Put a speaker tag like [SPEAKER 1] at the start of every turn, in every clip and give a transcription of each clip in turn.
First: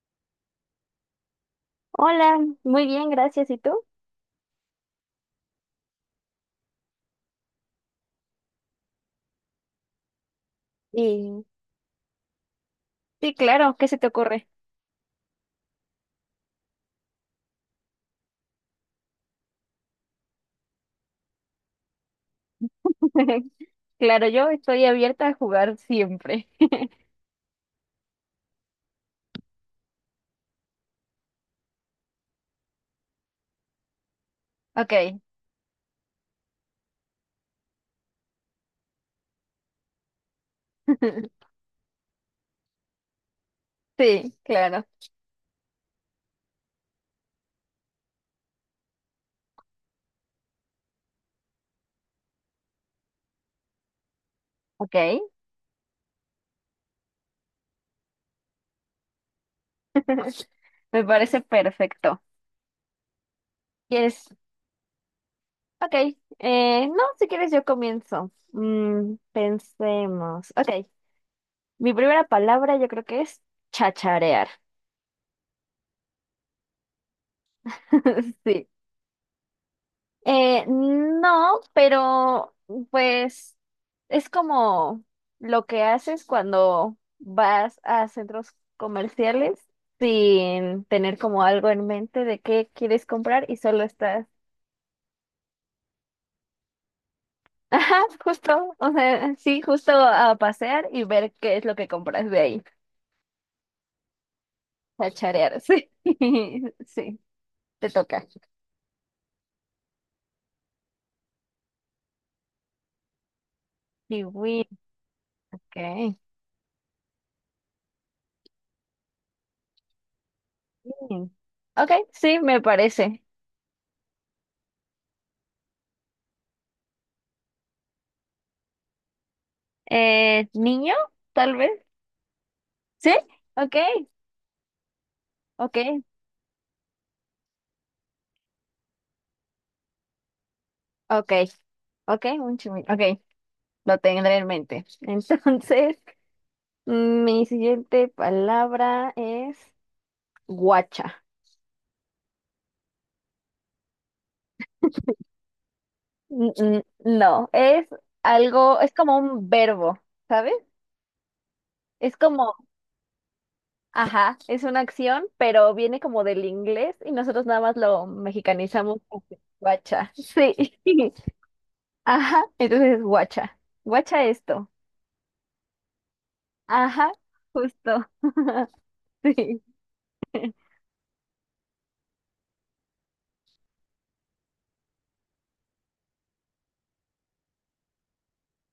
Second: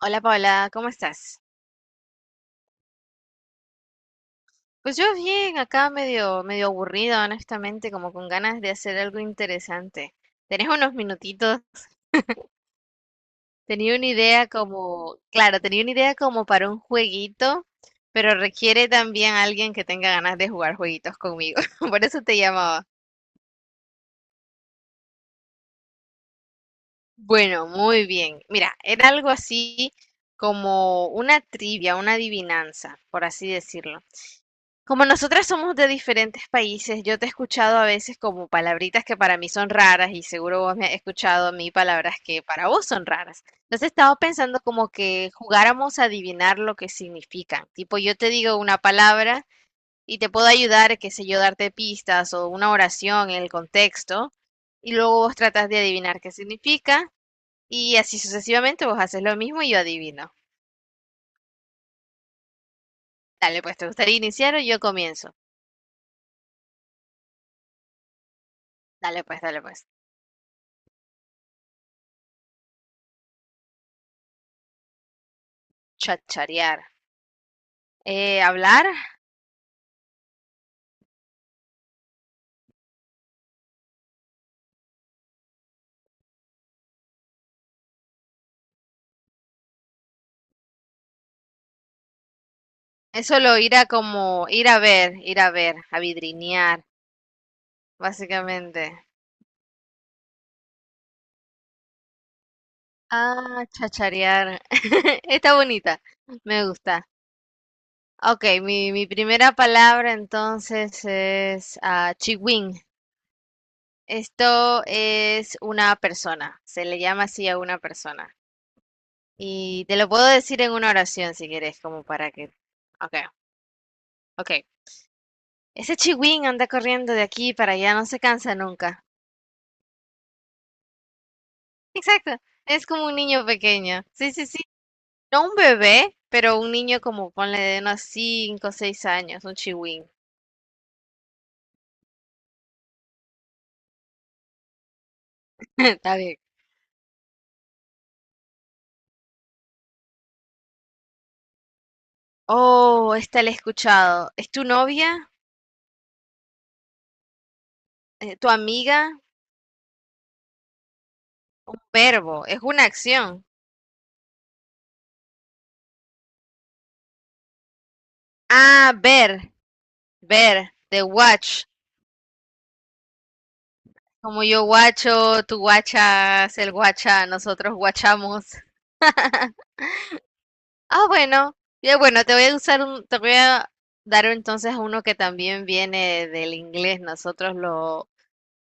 [SPEAKER 1] Hola Paula, ¿cómo estás?
[SPEAKER 2] Hola, muy bien, gracias. ¿Y tú?
[SPEAKER 1] Pues yo bien, acá medio aburrida, honestamente, como con ganas de hacer algo interesante. ¿Tenés unos
[SPEAKER 2] Y
[SPEAKER 1] minutitos?
[SPEAKER 2] sí, claro, ¿qué se te ocurre?
[SPEAKER 1] Tenía una idea como para un jueguito, pero requiere también alguien que tenga ganas de jugar jueguitos conmigo. Por eso te llamaba.
[SPEAKER 2] Claro, yo estoy abierta a jugar siempre.
[SPEAKER 1] Bueno, muy bien. Mira, era algo así como una trivia, una adivinanza, por así decirlo. Como
[SPEAKER 2] Ok,
[SPEAKER 1] nosotras somos de diferentes países, yo te he escuchado a veces como palabritas que para mí son raras y seguro vos me has escuchado a mí palabras que para vos son raras. Entonces estaba
[SPEAKER 2] sí,
[SPEAKER 1] pensando
[SPEAKER 2] claro.
[SPEAKER 1] como que jugáramos a adivinar lo que significan. Tipo, yo te digo una palabra y te puedo ayudar, qué sé yo, darte pistas o una oración en el contexto y
[SPEAKER 2] Ok,
[SPEAKER 1] luego vos tratas de adivinar qué significa y así sucesivamente vos haces lo mismo y yo adivino.
[SPEAKER 2] me parece perfecto.
[SPEAKER 1] Dale, pues, ¿te gustaría
[SPEAKER 2] ¿Quieres?
[SPEAKER 1] iniciar o yo comienzo?
[SPEAKER 2] Ok, no, si quieres yo comienzo. Mm,
[SPEAKER 1] Dale, pues, dale, pues.
[SPEAKER 2] pensemos. Ok, mi primera palabra yo creo que es chacharear.
[SPEAKER 1] Chacharear.
[SPEAKER 2] Sí.
[SPEAKER 1] Hablar
[SPEAKER 2] No, pero pues es como lo que haces cuando vas a centros comerciales sin tener como algo en mente de qué quieres
[SPEAKER 1] es
[SPEAKER 2] comprar y
[SPEAKER 1] solo ir
[SPEAKER 2] solo
[SPEAKER 1] a
[SPEAKER 2] estás,
[SPEAKER 1] como, ir a ver, a vidrinear,
[SPEAKER 2] ajá, justo, o
[SPEAKER 1] básicamente.
[SPEAKER 2] sea, sí, justo a pasear y ver qué es lo que compras de ahí,
[SPEAKER 1] Ah, chacharear.
[SPEAKER 2] a
[SPEAKER 1] Está
[SPEAKER 2] charear, sí,
[SPEAKER 1] bonita, me gusta.
[SPEAKER 2] sí, te toca.
[SPEAKER 1] Ok, mi primera palabra entonces es chiwin.
[SPEAKER 2] Kiwi,
[SPEAKER 1] Esto es
[SPEAKER 2] ok.
[SPEAKER 1] una persona, se le llama así a una persona. Y te lo puedo decir en una oración si quieres,
[SPEAKER 2] Ok,
[SPEAKER 1] como para
[SPEAKER 2] sí,
[SPEAKER 1] que...
[SPEAKER 2] me
[SPEAKER 1] Ok,
[SPEAKER 2] parece.
[SPEAKER 1] ok. Ese chiwin anda corriendo de aquí para allá, no se cansa nunca.
[SPEAKER 2] Niño, tal vez.
[SPEAKER 1] Exacto, es como un
[SPEAKER 2] ¿Sí?
[SPEAKER 1] niño
[SPEAKER 2] Ok,
[SPEAKER 1] pequeño. Sí, sí, sí. No un
[SPEAKER 2] ok,
[SPEAKER 1] bebé, pero un niño como ponle de unos 5, o 6 años, un chihuín.
[SPEAKER 2] ok, ok, ok, lo tendré en mente. Entonces,
[SPEAKER 1] Está bien.
[SPEAKER 2] mi siguiente palabra es guacha.
[SPEAKER 1] Oh, esta la he escuchado. ¿Es tu novia?
[SPEAKER 2] No, es
[SPEAKER 1] ¿Tu
[SPEAKER 2] algo, es como
[SPEAKER 1] amiga?
[SPEAKER 2] un verbo, ¿sabes?
[SPEAKER 1] Un
[SPEAKER 2] Es
[SPEAKER 1] verbo,
[SPEAKER 2] como,
[SPEAKER 1] es una acción.
[SPEAKER 2] ajá, es una acción, pero viene como del inglés y nosotros nada más lo
[SPEAKER 1] Ah,
[SPEAKER 2] mexicanizamos como que guacha. Sí,
[SPEAKER 1] ver, the watch.
[SPEAKER 2] ajá, entonces es guacha. Guacha
[SPEAKER 1] Como yo
[SPEAKER 2] esto.
[SPEAKER 1] guacho, tú guachas, él
[SPEAKER 2] Ajá,
[SPEAKER 1] guacha, nosotros
[SPEAKER 2] justo,
[SPEAKER 1] guachamos.
[SPEAKER 2] sí.
[SPEAKER 1] Ah, bueno. Ya, bueno, te voy a dar entonces uno que también viene del inglés. Nosotros lo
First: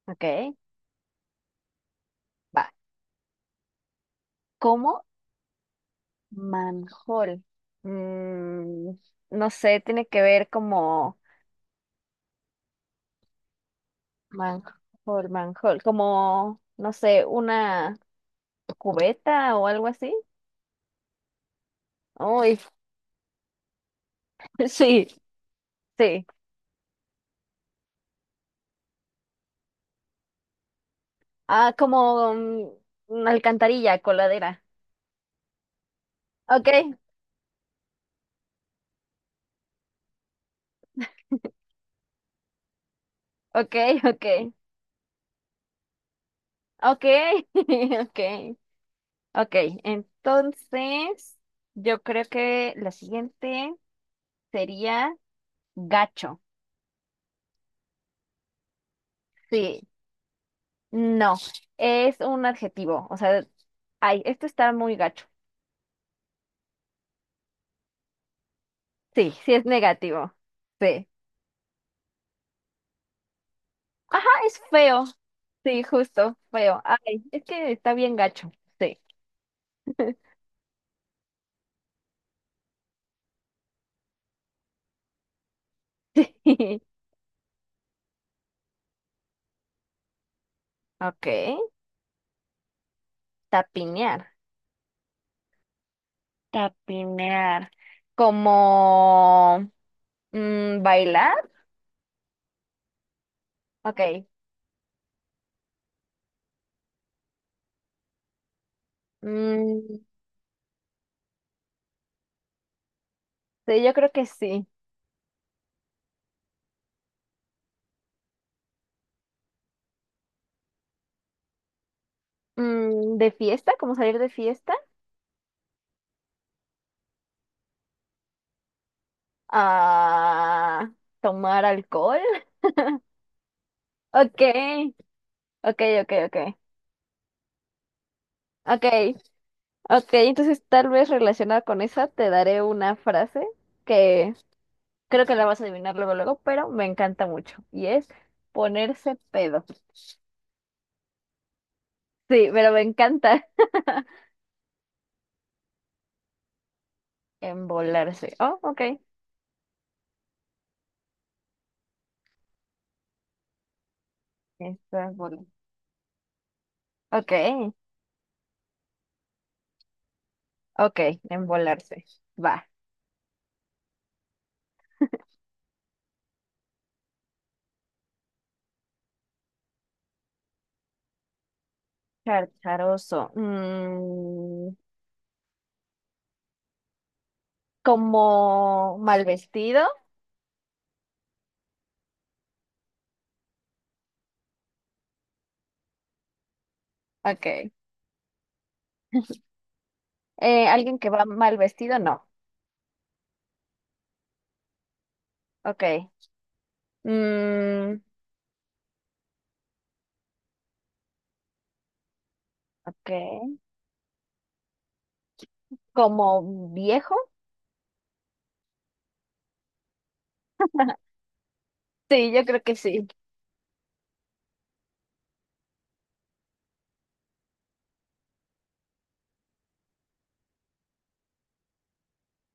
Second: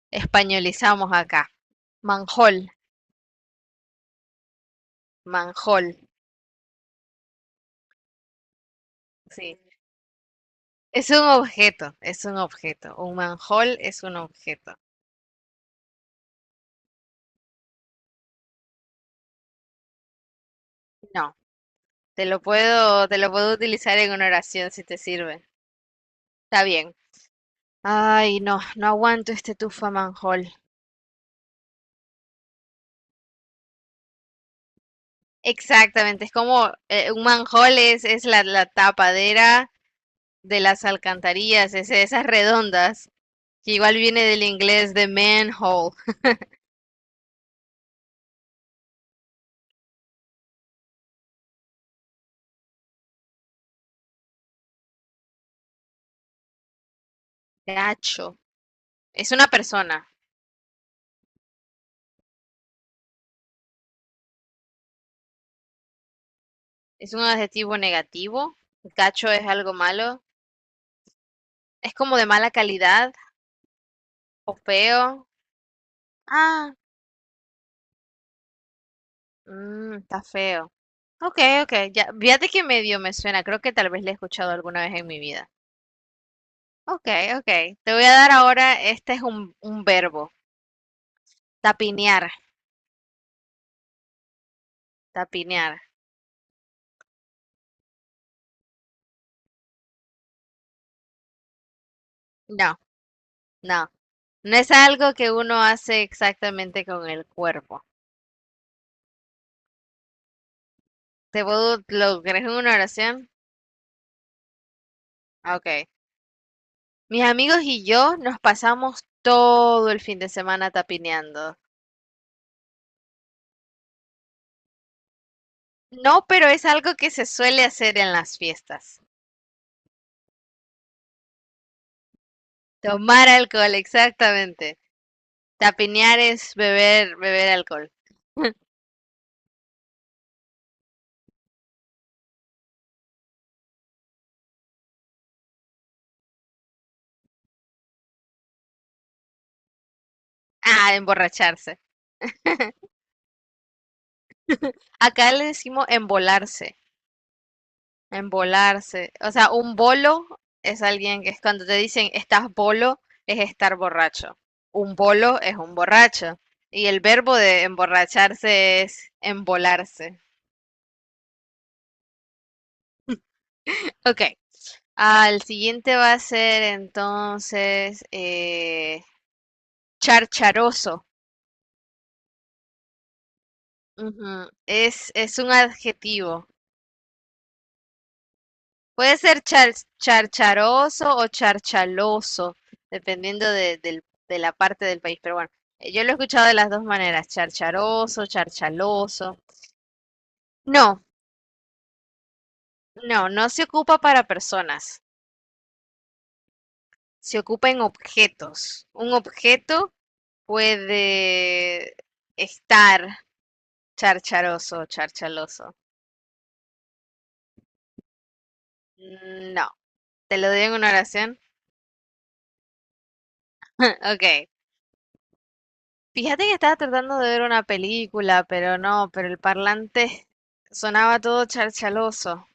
[SPEAKER 2] Ok,
[SPEAKER 1] españolizamos acá.
[SPEAKER 2] va.
[SPEAKER 1] Manjol,
[SPEAKER 2] Como
[SPEAKER 1] manjol,
[SPEAKER 2] manjol. Mm, no
[SPEAKER 1] sí.
[SPEAKER 2] sé, tiene que ver como
[SPEAKER 1] Es un objeto. Un manjol es un objeto.
[SPEAKER 2] manjol, manjol, como, no sé, una cubeta o algo así.
[SPEAKER 1] No,
[SPEAKER 2] Uy,
[SPEAKER 1] te lo puedo utilizar en una oración si te
[SPEAKER 2] sí,
[SPEAKER 1] sirve.
[SPEAKER 2] sí.
[SPEAKER 1] Está bien. Ay, no, no aguanto este tufa manjol.
[SPEAKER 2] Ah, como una alcantarilla, coladera.
[SPEAKER 1] Exactamente, es como
[SPEAKER 2] Ok,
[SPEAKER 1] un manjol es la, la tapadera de las alcantarillas, ese- esas redondas, que
[SPEAKER 2] ok,
[SPEAKER 1] igual viene
[SPEAKER 2] ok,
[SPEAKER 1] del inglés de manhole,
[SPEAKER 2] ok, ok, ok. Entonces, yo creo que la siguiente sería gacho.
[SPEAKER 1] gacho. Es una
[SPEAKER 2] Sí.
[SPEAKER 1] persona,
[SPEAKER 2] No, es un adjetivo. O sea, ay, esto está muy gacho.
[SPEAKER 1] es un adjetivo negativo,
[SPEAKER 2] Sí,
[SPEAKER 1] gacho es
[SPEAKER 2] sí es
[SPEAKER 1] algo malo,
[SPEAKER 2] negativo. Sí.
[SPEAKER 1] es como de mala calidad
[SPEAKER 2] Ajá,
[SPEAKER 1] o
[SPEAKER 2] es feo.
[SPEAKER 1] feo.
[SPEAKER 2] Sí, justo,
[SPEAKER 1] Ah,
[SPEAKER 2] feo. Ay, es que está bien gacho. Sí.
[SPEAKER 1] mm, está feo. Ok, ok, ya, fíjate que medio me suena, creo que tal vez le he escuchado alguna vez en mi vida. Ok, ok, te voy a dar ahora, este es un verbo,
[SPEAKER 2] Ok,
[SPEAKER 1] tapinear,
[SPEAKER 2] tapinear.
[SPEAKER 1] tapinear.
[SPEAKER 2] Tapinear. Como bailar.
[SPEAKER 1] No, no.
[SPEAKER 2] Ok.
[SPEAKER 1] No es algo que uno hace exactamente con el cuerpo.
[SPEAKER 2] Mm,
[SPEAKER 1] ¿Te puedo lograr en una oración?
[SPEAKER 2] sí, yo creo que sí.
[SPEAKER 1] Ah, Ok. Mis amigos y yo nos pasamos todo el fin de semana tapineando.
[SPEAKER 2] De fiesta, como salir de fiesta.
[SPEAKER 1] No, pero es algo que se suele hacer en las fiestas.
[SPEAKER 2] Ah, tomar alcohol.
[SPEAKER 1] Tomar alcohol,
[SPEAKER 2] Ok,
[SPEAKER 1] exactamente.
[SPEAKER 2] ok, ok,
[SPEAKER 1] Tapinear
[SPEAKER 2] ok.
[SPEAKER 1] es beber, beber alcohol.
[SPEAKER 2] Ok, ok, entonces tal vez relacionada con esa te daré una frase que creo que la vas a adivinar luego, luego, pero me encanta mucho y es ponerse pedo.
[SPEAKER 1] Ah, emborracharse.
[SPEAKER 2] Sí, pero me encanta
[SPEAKER 1] Acá le decimos embolarse.
[SPEAKER 2] embolarse. Oh, ok,
[SPEAKER 1] Embolarse. O sea, un bolo es alguien que es cuando te dicen estás bolo, es estar borracho. Un
[SPEAKER 2] está
[SPEAKER 1] bolo
[SPEAKER 2] bola.
[SPEAKER 1] es un borracho. Y el
[SPEAKER 2] Ok,
[SPEAKER 1] verbo de emborracharse es embolarse.
[SPEAKER 2] ok, embolarse. Va,
[SPEAKER 1] Ok. Al siguiente va a ser entonces charcharoso.
[SPEAKER 2] charcharoso.
[SPEAKER 1] Ujú. Es un adjetivo.
[SPEAKER 2] Como
[SPEAKER 1] Puede
[SPEAKER 2] mal
[SPEAKER 1] ser
[SPEAKER 2] vestido.
[SPEAKER 1] charcharoso o charchaloso, dependiendo de, del- de la parte del país. Pero bueno, yo lo he escuchado de las dos maneras,
[SPEAKER 2] Ok.
[SPEAKER 1] charcharoso, charchaloso.
[SPEAKER 2] ¿Alguien
[SPEAKER 1] No,
[SPEAKER 2] que va mal vestido? No.
[SPEAKER 1] no, no se ocupa para personas,
[SPEAKER 2] Ok.
[SPEAKER 1] se ocupa en
[SPEAKER 2] Mm,
[SPEAKER 1] objetos. Un objeto puede estar
[SPEAKER 2] ok.
[SPEAKER 1] charcharoso o charchaloso.
[SPEAKER 2] ¿Como viejo?
[SPEAKER 1] No, te lo doy en una oración.
[SPEAKER 2] Sí, yo creo que sí.
[SPEAKER 1] Ok, Fíjate que estaba tratando de ver una película, pero no, pero el parlante sonaba todo charchaloso.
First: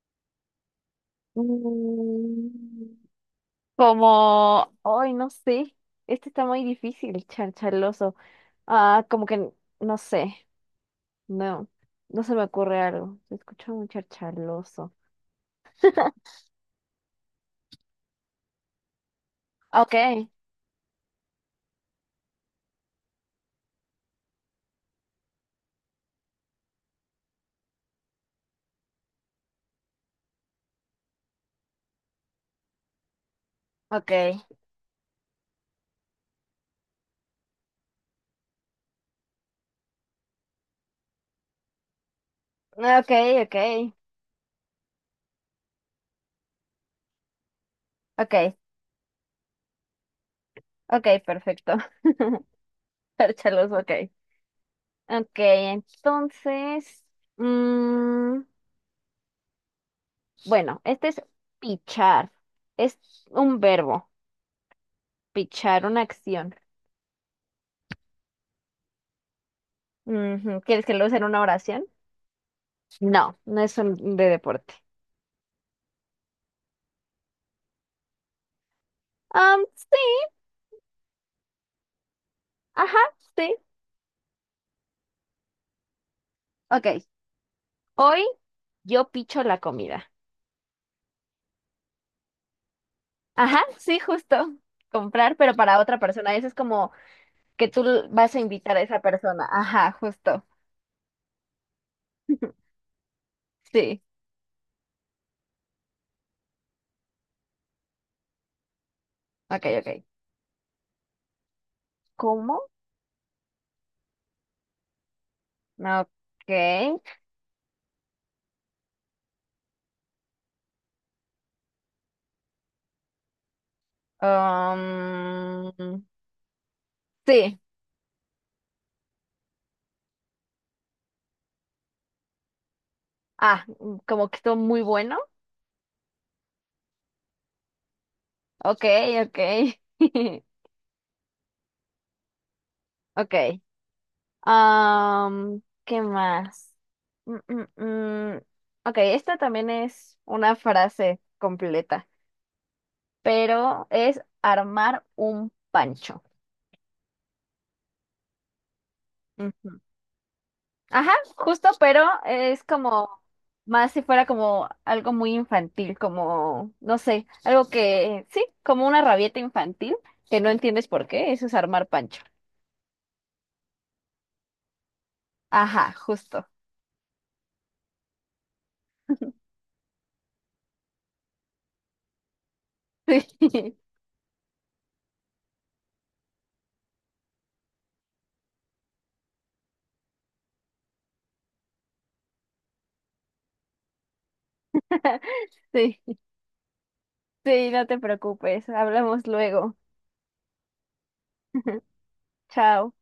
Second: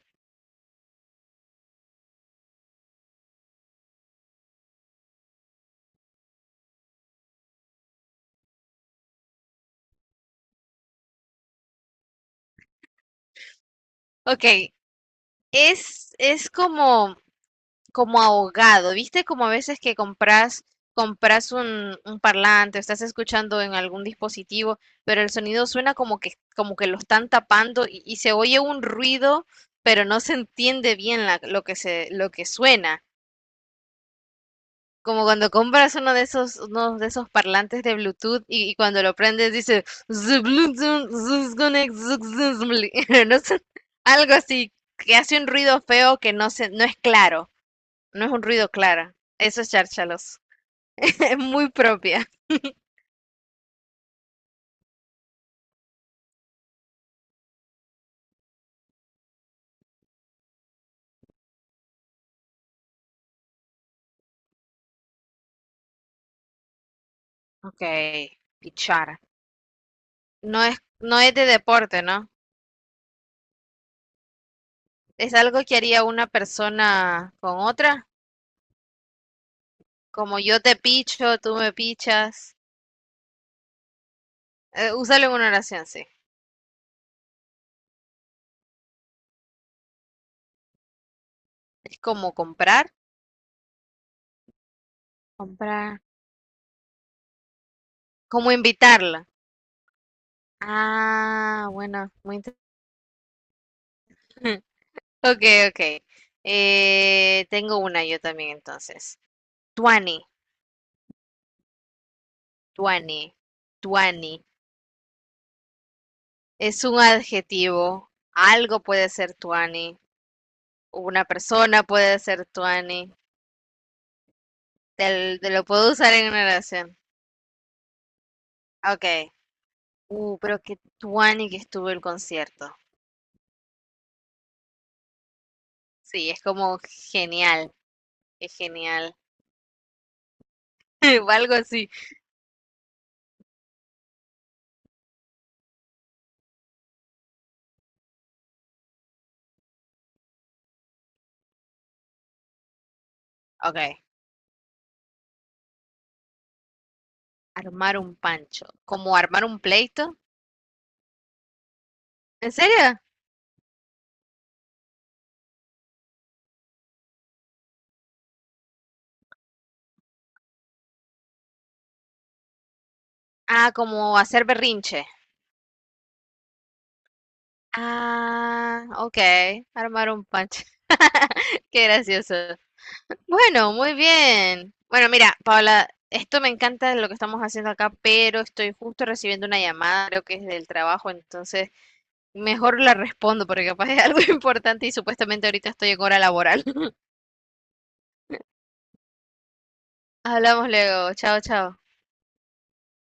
[SPEAKER 2] Mm, Como, ay, no sé. Este está muy difícil, charchaloso. Ah, como que, no sé. No, no se me ocurre algo. Se escucha muy
[SPEAKER 1] Ok,
[SPEAKER 2] charchaloso.
[SPEAKER 1] es como, como ahogado, ¿viste? Como a veces que
[SPEAKER 2] Ok,
[SPEAKER 1] compras, compras un parlante, estás escuchando en algún dispositivo, pero el sonido suena como que lo están tapando y se oye un ruido, pero no se entiende bien lo que se, lo que suena.
[SPEAKER 2] ok,
[SPEAKER 1] Como cuando compras uno de esos parlantes de Bluetooth y cuando lo prendes dice "The Bluetooth is connect successfully".
[SPEAKER 2] ok,
[SPEAKER 1] No
[SPEAKER 2] ok,
[SPEAKER 1] sé, algo así que hace un ruido feo que no es claro, no es un
[SPEAKER 2] ok,
[SPEAKER 1] ruido claro. Eso es chárchalos.
[SPEAKER 2] ok,
[SPEAKER 1] Es muy
[SPEAKER 2] perfecto.
[SPEAKER 1] propia.
[SPEAKER 2] Charchaloso, ok. Ok, entonces, mm, bueno, este es pichar. Es un verbo. Pichar una acción.
[SPEAKER 1] Ok, pichar.
[SPEAKER 2] Ujú, ¿quieres que lo sea
[SPEAKER 1] No
[SPEAKER 2] en
[SPEAKER 1] es
[SPEAKER 2] una
[SPEAKER 1] de
[SPEAKER 2] oración?
[SPEAKER 1] deporte, ¿no?
[SPEAKER 2] No, no es un de deporte.
[SPEAKER 1] Es algo que haría una persona con otra,
[SPEAKER 2] Um Sí,
[SPEAKER 1] como yo te picho, tú me pichas.
[SPEAKER 2] ajá, sí.
[SPEAKER 1] Úsalo en una oración, sí.
[SPEAKER 2] Ok. Hoy yo picho la comida.
[SPEAKER 1] Es como
[SPEAKER 2] Ajá, sí, justo. Comprar, pero para otra
[SPEAKER 1] comprar.
[SPEAKER 2] persona. Eso es como que tú vas a
[SPEAKER 1] ¿Cómo
[SPEAKER 2] invitar a esa
[SPEAKER 1] invitarla?
[SPEAKER 2] persona. Ajá, justo.
[SPEAKER 1] Ah, bueno, muy interesante.
[SPEAKER 2] Sí.
[SPEAKER 1] Ok, ok. Tengo una yo también entonces.
[SPEAKER 2] Ok, ok.
[SPEAKER 1] Tuani,
[SPEAKER 2] ¿Cómo?
[SPEAKER 1] tuani, tuani.
[SPEAKER 2] Ok.
[SPEAKER 1] Es un adjetivo. Algo puede ser tuani. Una persona puede ser tuani. Te lo puedo
[SPEAKER 2] Um,
[SPEAKER 1] usar en una oración.
[SPEAKER 2] sí.
[SPEAKER 1] Ok. Pero qué tuani que estuvo el concierto.
[SPEAKER 2] Ah, como que estuvo muy bueno.
[SPEAKER 1] Sí, es como genial. Es
[SPEAKER 2] Ok,
[SPEAKER 1] genial.
[SPEAKER 2] ok.
[SPEAKER 1] O algo así.
[SPEAKER 2] Ok. ¿Qué más? Mm, mm, mm. Ok, esta también es una frase completa,
[SPEAKER 1] Ok.
[SPEAKER 2] pero es armar un pancho.
[SPEAKER 1] Armar un pancho. ¿Como armar un
[SPEAKER 2] Ujú.
[SPEAKER 1] pleito?
[SPEAKER 2] Ajá, justo, pero
[SPEAKER 1] ¿En
[SPEAKER 2] es
[SPEAKER 1] serio?
[SPEAKER 2] como más si fuera como algo muy infantil, como, no sé, algo que, sí, como una rabieta infantil, que no entiendes por qué, eso es armar pancho.
[SPEAKER 1] Ah, como hacer berrinche.
[SPEAKER 2] Ajá, justo.
[SPEAKER 1] Ah, ok. Armar un pancho. Qué gracioso. Bueno, muy bien. Bueno, mira, Paula, esto me encanta lo que estamos haciendo acá, pero estoy justo recibiendo una llamada, creo que es del trabajo, entonces mejor la respondo porque capaz es algo importante y supuestamente ahorita estoy
[SPEAKER 2] Sí,
[SPEAKER 1] en
[SPEAKER 2] sí,
[SPEAKER 1] hora laboral.
[SPEAKER 2] sí, no te preocupes, hablamos luego.
[SPEAKER 1] Hablamos luego. Chao, chao.
[SPEAKER 2] Chao.